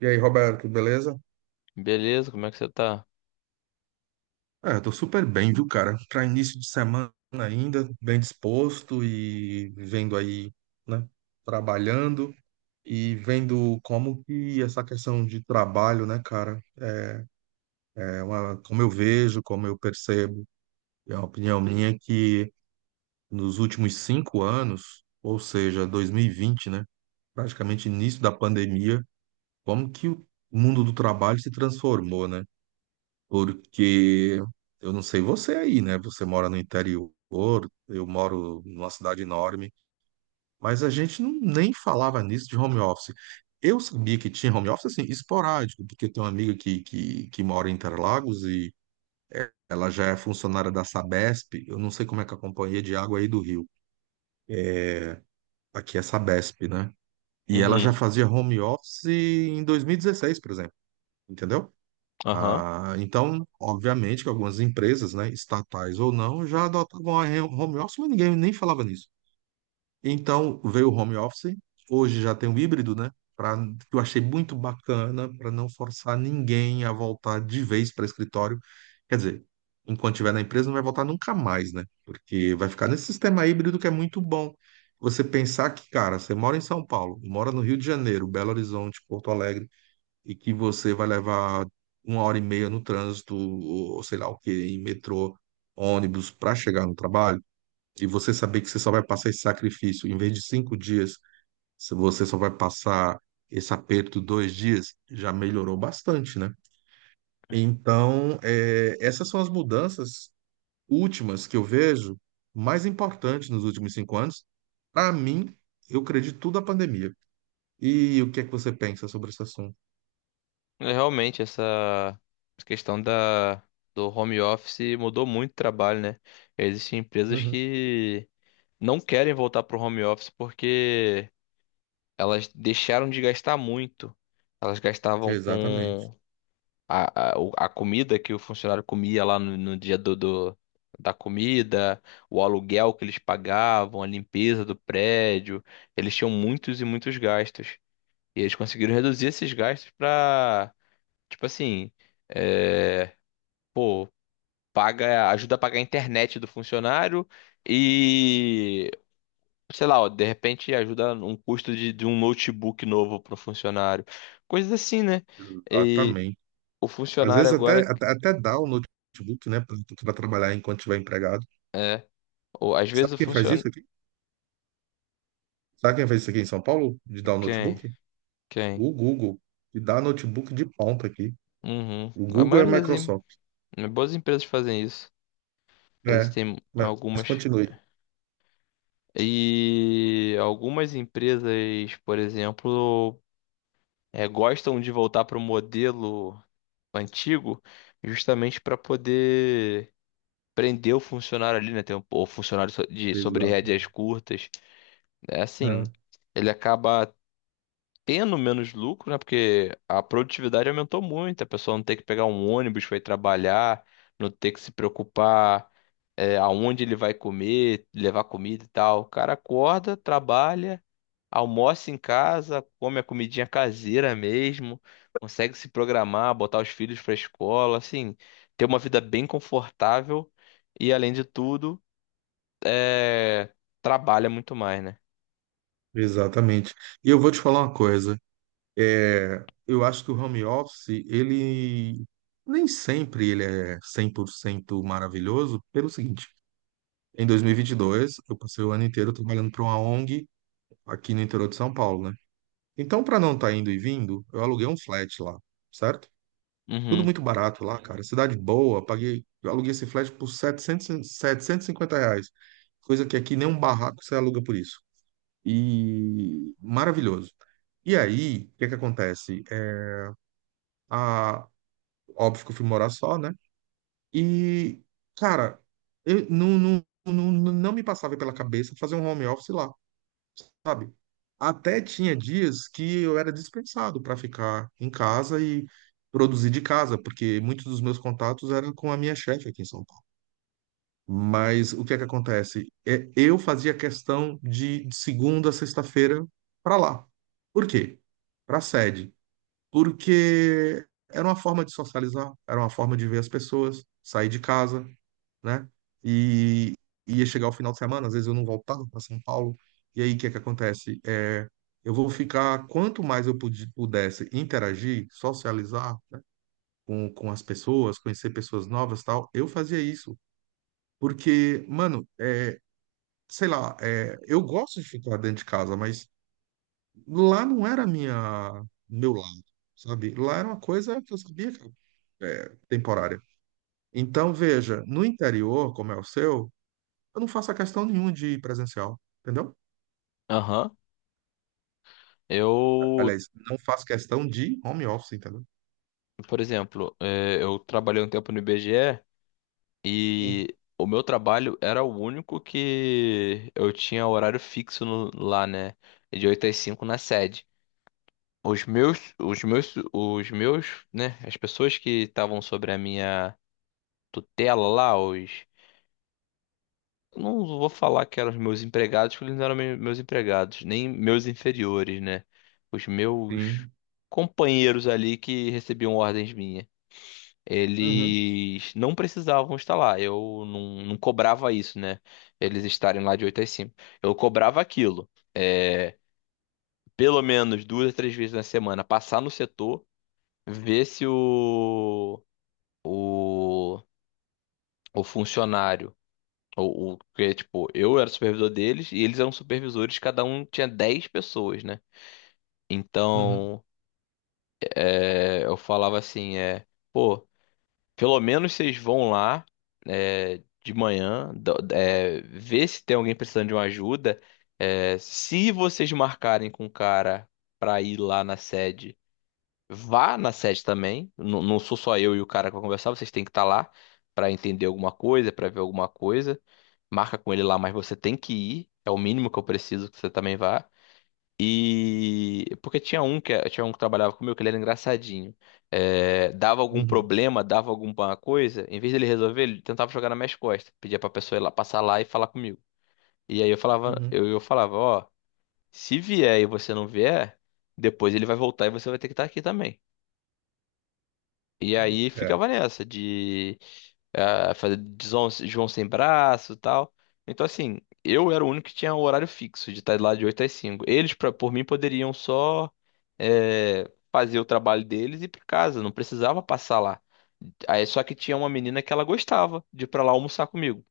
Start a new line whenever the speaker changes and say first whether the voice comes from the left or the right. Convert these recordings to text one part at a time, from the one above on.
right: E aí, Roberto, beleza?
left: Beleza, como é que você tá?
right: Eu tô super bem, viu, cara? Para início de semana ainda, bem disposto e vendo aí, né, trabalhando e vendo como que essa questão de trabalho, né, cara, é uma, como eu vejo, como eu percebo, é uma opinião minha é que nos últimos 5 anos, ou seja, 2020, né, praticamente início da pandemia, como que o mundo do trabalho se transformou, né? Porque eu não sei você aí, né? Você mora no interior, eu moro numa cidade enorme, mas a gente não, nem falava nisso de home office. Eu sabia que tinha home office, assim, esporádico, porque tem uma amiga que mora em Interlagos e ela já é funcionária da Sabesp. Eu não sei como é que é a Companhia de Água aí do Rio, aqui é Sabesp, né? E ela já
left: Uhum.
right: fazia home office em 2016, por exemplo, entendeu?
left: Aham.
right: Ah, então, obviamente que algumas empresas, né, estatais ou não, já adotavam home office, mas ninguém nem falava nisso. Então, veio o home office, hoje já tem o híbrido, né, que eu achei muito bacana para não forçar ninguém a voltar de vez para escritório. Quer dizer, enquanto estiver na empresa, não vai voltar nunca mais, né, porque vai ficar nesse sistema híbrido que é muito bom. Você pensar que, cara, você mora em São Paulo, mora no Rio de Janeiro, Belo Horizonte, Porto Alegre e que você vai levar uma hora e meia no trânsito, ou sei lá o que, em metrô, ônibus, para chegar no trabalho, e você saber que você só vai passar esse sacrifício, em vez de 5 dias, se você só vai passar esse aperto 2 dias, já melhorou bastante, né? Então, essas são as mudanças últimas que eu vejo mais importantes nos últimos 5 anos. Para mim, eu acredito tudo à pandemia. E o que é que você pensa sobre esse assunto?
left: É, realmente, essa questão do home office mudou muito o trabalho, né? Existem empresas
right: Uhum,
left: que não querem voltar pro home office porque elas deixaram de gastar muito. Elas gastavam
right: exatamente.
left: com a comida que o funcionário comia lá no dia da comida, o aluguel que eles pagavam, a limpeza do prédio. Eles tinham muitos e muitos gastos. E eles conseguiram reduzir esses gastos pra, tipo assim, é, pô, ajuda a pagar a internet do funcionário e, sei lá, ó, de repente ajuda um custo de um notebook novo pro funcionário. Coisas assim, né? E
right: Exatamente.
left: o
right: Às
left: funcionário
right: vezes
left: agora,
right: até dá o notebook, né, para trabalhar enquanto estiver empregado.
left: é, ou às vezes
right: Sabe
left: o
right: quem faz isso
left: funcionário.
right: aqui? Sabe quem faz isso aqui em São Paulo, de dar o
left: Quem?
right: notebook?
left: Quem?
right: O Google, que dá notebook de ponta aqui.
left: Uhum.
right: O
left: A
right: Google é a
left: maioria das
right: Microsoft.
left: boas empresas fazem isso.
right: É,
left: Existem
right: mas
left: algumas.
right: continue.
left: E algumas empresas, por exemplo, gostam de voltar para o modelo antigo justamente para poder prender o funcionário ali, né? Tem o funcionário de sobre
right: Exato.
left: rédeas curtas. É assim,
right: É,
left: ele acaba tendo menos lucro, né? Porque a produtividade aumentou muito, a pessoa não tem que pegar um ônibus para ir trabalhar, não ter que se preocupar aonde ele vai comer, levar comida e tal. O cara acorda, trabalha, almoça em casa, come a comidinha caseira mesmo, consegue se programar, botar os filhos pra escola, assim, ter uma vida bem confortável e, além de tudo, é, trabalha muito mais, né?
right: exatamente. E eu vou te falar uma coisa. Eu acho que o home office, ele nem sempre ele é 100% maravilhoso, pelo seguinte. Em 2022, eu passei o ano inteiro trabalhando para uma ONG aqui no interior de São Paulo, né? Então, para não estar indo e vindo, eu aluguei um flat lá, certo? Tudo
left: Uhum.
right: muito barato lá, cara. Cidade boa, paguei, eu aluguei esse flat por 700, R$ 750, coisa que aqui nem um barraco você aluga por isso. E maravilhoso. E aí, o que que acontece? Óbvio que eu fui morar só, né? E, cara, eu não, não, não, não me passava pela cabeça fazer um home office lá. Sabe? Até tinha dias que eu era dispensado para ficar em casa e produzir de casa, porque muitos dos meus contatos eram com a minha chefe aqui em São Paulo. Mas o que é que acontece? Eu fazia questão de segunda a sexta-feira para lá. Por quê? Para a sede. Porque era uma forma de socializar, era uma forma de ver as pessoas, sair de casa, né? E ia chegar o final de semana, às vezes eu não voltava para São Paulo. E aí o que é que acontece? Eu vou ficar, quanto mais eu pudesse interagir, socializar com as pessoas, conhecer pessoas novas, tal, eu fazia isso. Porque, mano, sei lá, eu gosto de ficar dentro de casa, mas lá não era minha meu lado, sabe? Lá era uma coisa que eu sabia que era temporária. Então, veja, no interior, como é o seu, eu não faço a questão nenhuma de presencial, entendeu?
left: Aham. Eu,
right: Aliás, não faço questão de home office, entendeu?
left: por exemplo, é, eu trabalhei um tempo no IBGE e
right: Hum.
left: e o meu trabalho era o único que eu tinha horário fixo lá, né? De 8 às 5 na sede. Os meus, né? As pessoas que estavam sobre a minha tutela lá, os. Eu não vou falar que eram os meus empregados, porque eles não eram meus empregados, nem meus inferiores, né? Os meus
right: Sim.
left: companheiros ali que recebiam ordens minhas.
right: Uhum,
left: Eles não precisavam estar lá. Eu não cobrava isso, né? Eles estarem lá de 8 às cinco, eu cobrava aquilo. É, pelo menos 2 a 3 vezes na semana, passar no setor ver se o, o funcionário, ou o que, tipo, eu era supervisor deles e eles eram supervisores, cada um tinha 10 pessoas, né?
right: uhum,
left: Então, eu falava assim, pô, pelo menos vocês vão lá, de manhã, ver se tem alguém precisando de uma ajuda. É, se vocês marcarem com o cara pra ir lá na sede. Vá na sede também. Não, não sou só eu e o cara que vai conversar, vocês têm que estar lá para entender alguma coisa, para ver alguma coisa. Marca com ele lá, mas você tem que ir. É o mínimo que eu preciso que você também vá. E porque tinha um que trabalhava comigo que ele era engraçadinho. É, dava algum
right: uhum,
left: problema, dava alguma coisa, em vez dele resolver, ele tentava jogar nas minhas costas, pedia pra pessoa ir lá, passar lá e falar comigo. E aí eu falava,
right: uhum.
left: eu, eu falava, ó, se vier e você não vier, depois ele vai voltar e você vai ter que estar aqui também. E aí
right: É.
left: ficava nessa de fazer de João sem braço e tal. Então, assim, eu era o único que tinha um horário fixo de estar lá de 8 às cinco. Eles, por mim, poderiam só fazer o trabalho deles e ir pra casa, não precisava passar lá. Aí, só que tinha uma menina que ela gostava de ir pra lá almoçar comigo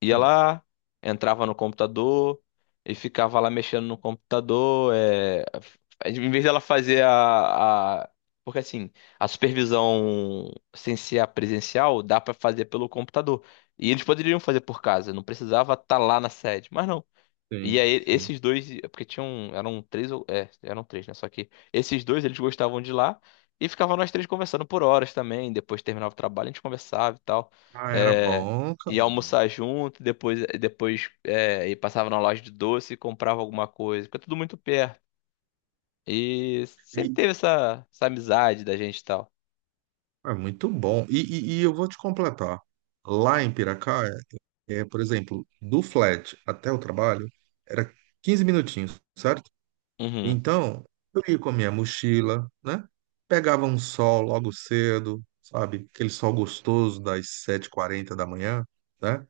left: ia
right: Hum.
left: lá, entrava no computador e ficava lá mexendo no computador. Em vez dela fazer. Porque assim, a supervisão sem ser a presencial dá pra fazer pelo computador. E eles poderiam fazer por casa, não precisava estar lá na sede. Mas não. E
right: Sim,
left: aí,
right: sim.
left: esses dois, é porque tinham, eram três, eram três, né? Só que esses dois, eles gostavam de lá e ficavam nós três conversando por horas também. Depois terminava o trabalho, a gente conversava e tal.
right: Ah, era
left: É,
right: bom, cara.
left: ia almoçar junto, depois, e passava na loja de doce e comprava alguma coisa, porque é tudo muito perto. E sempre
right: E,
left: teve essa amizade da gente e tal.
right: é muito bom. E eu vou te completar. Lá em Piracá, por exemplo, do flat até o trabalho, era 15 minutinhos, certo?
left: Uhum,
right: Então, eu ia com a minha mochila, né? Pegava um sol logo cedo, sabe? Aquele sol gostoso das sete h 40 da manhã, né?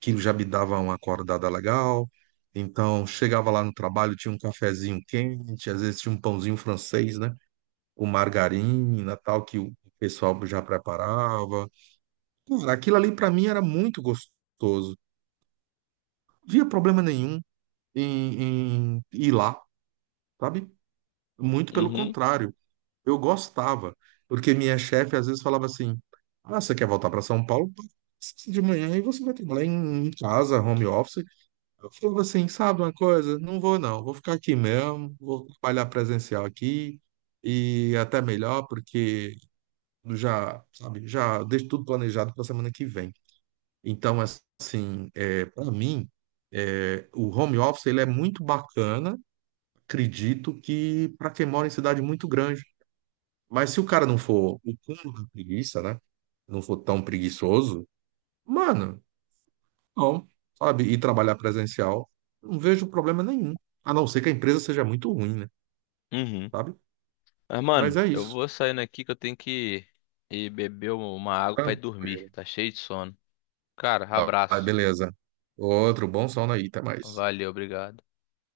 right: Que já me dava uma acordada legal. Então, chegava lá no trabalho, tinha um cafezinho quente, às vezes tinha um pãozinho francês, né? Com margarina, tal, que o pessoal já preparava. Cara, aquilo ali para mim era muito gostoso. Não havia problema nenhum em ir lá, sabe? Muito pelo
left: uhum,
right: contrário. Eu gostava, porque minha chefe às vezes falava assim: Ah, você quer voltar para São Paulo? De manhã e você vai trabalhar em casa, home office. Eu falava assim: Sabe uma coisa? Não vou, não. Vou ficar aqui mesmo, vou trabalhar presencial aqui e até melhor, porque já, sabe, já deixo tudo planejado para a semana que vem. Então, assim, para mim, o home office ele é muito bacana, acredito que para quem mora em cidade muito grande, mas se o cara não for o cúmulo da preguiça, né? Não for tão preguiçoso, mano, não, sabe? E trabalhar presencial, não vejo problema nenhum. A não ser que a empresa seja muito ruim, né?
left: uhum.
right: Sabe?
left: Mas,
right: Mas
left: mano,
right: é
left: eu
right: isso.
left: vou saindo aqui que eu tenho que ir beber uma água pra ir dormir.
right: Tranquilo.
left: Tá cheio de sono. Cara,
right: Ba-
left: abraço.
right: Beleza. Outro bom sono aí, até mais.
left: Valeu, obrigado.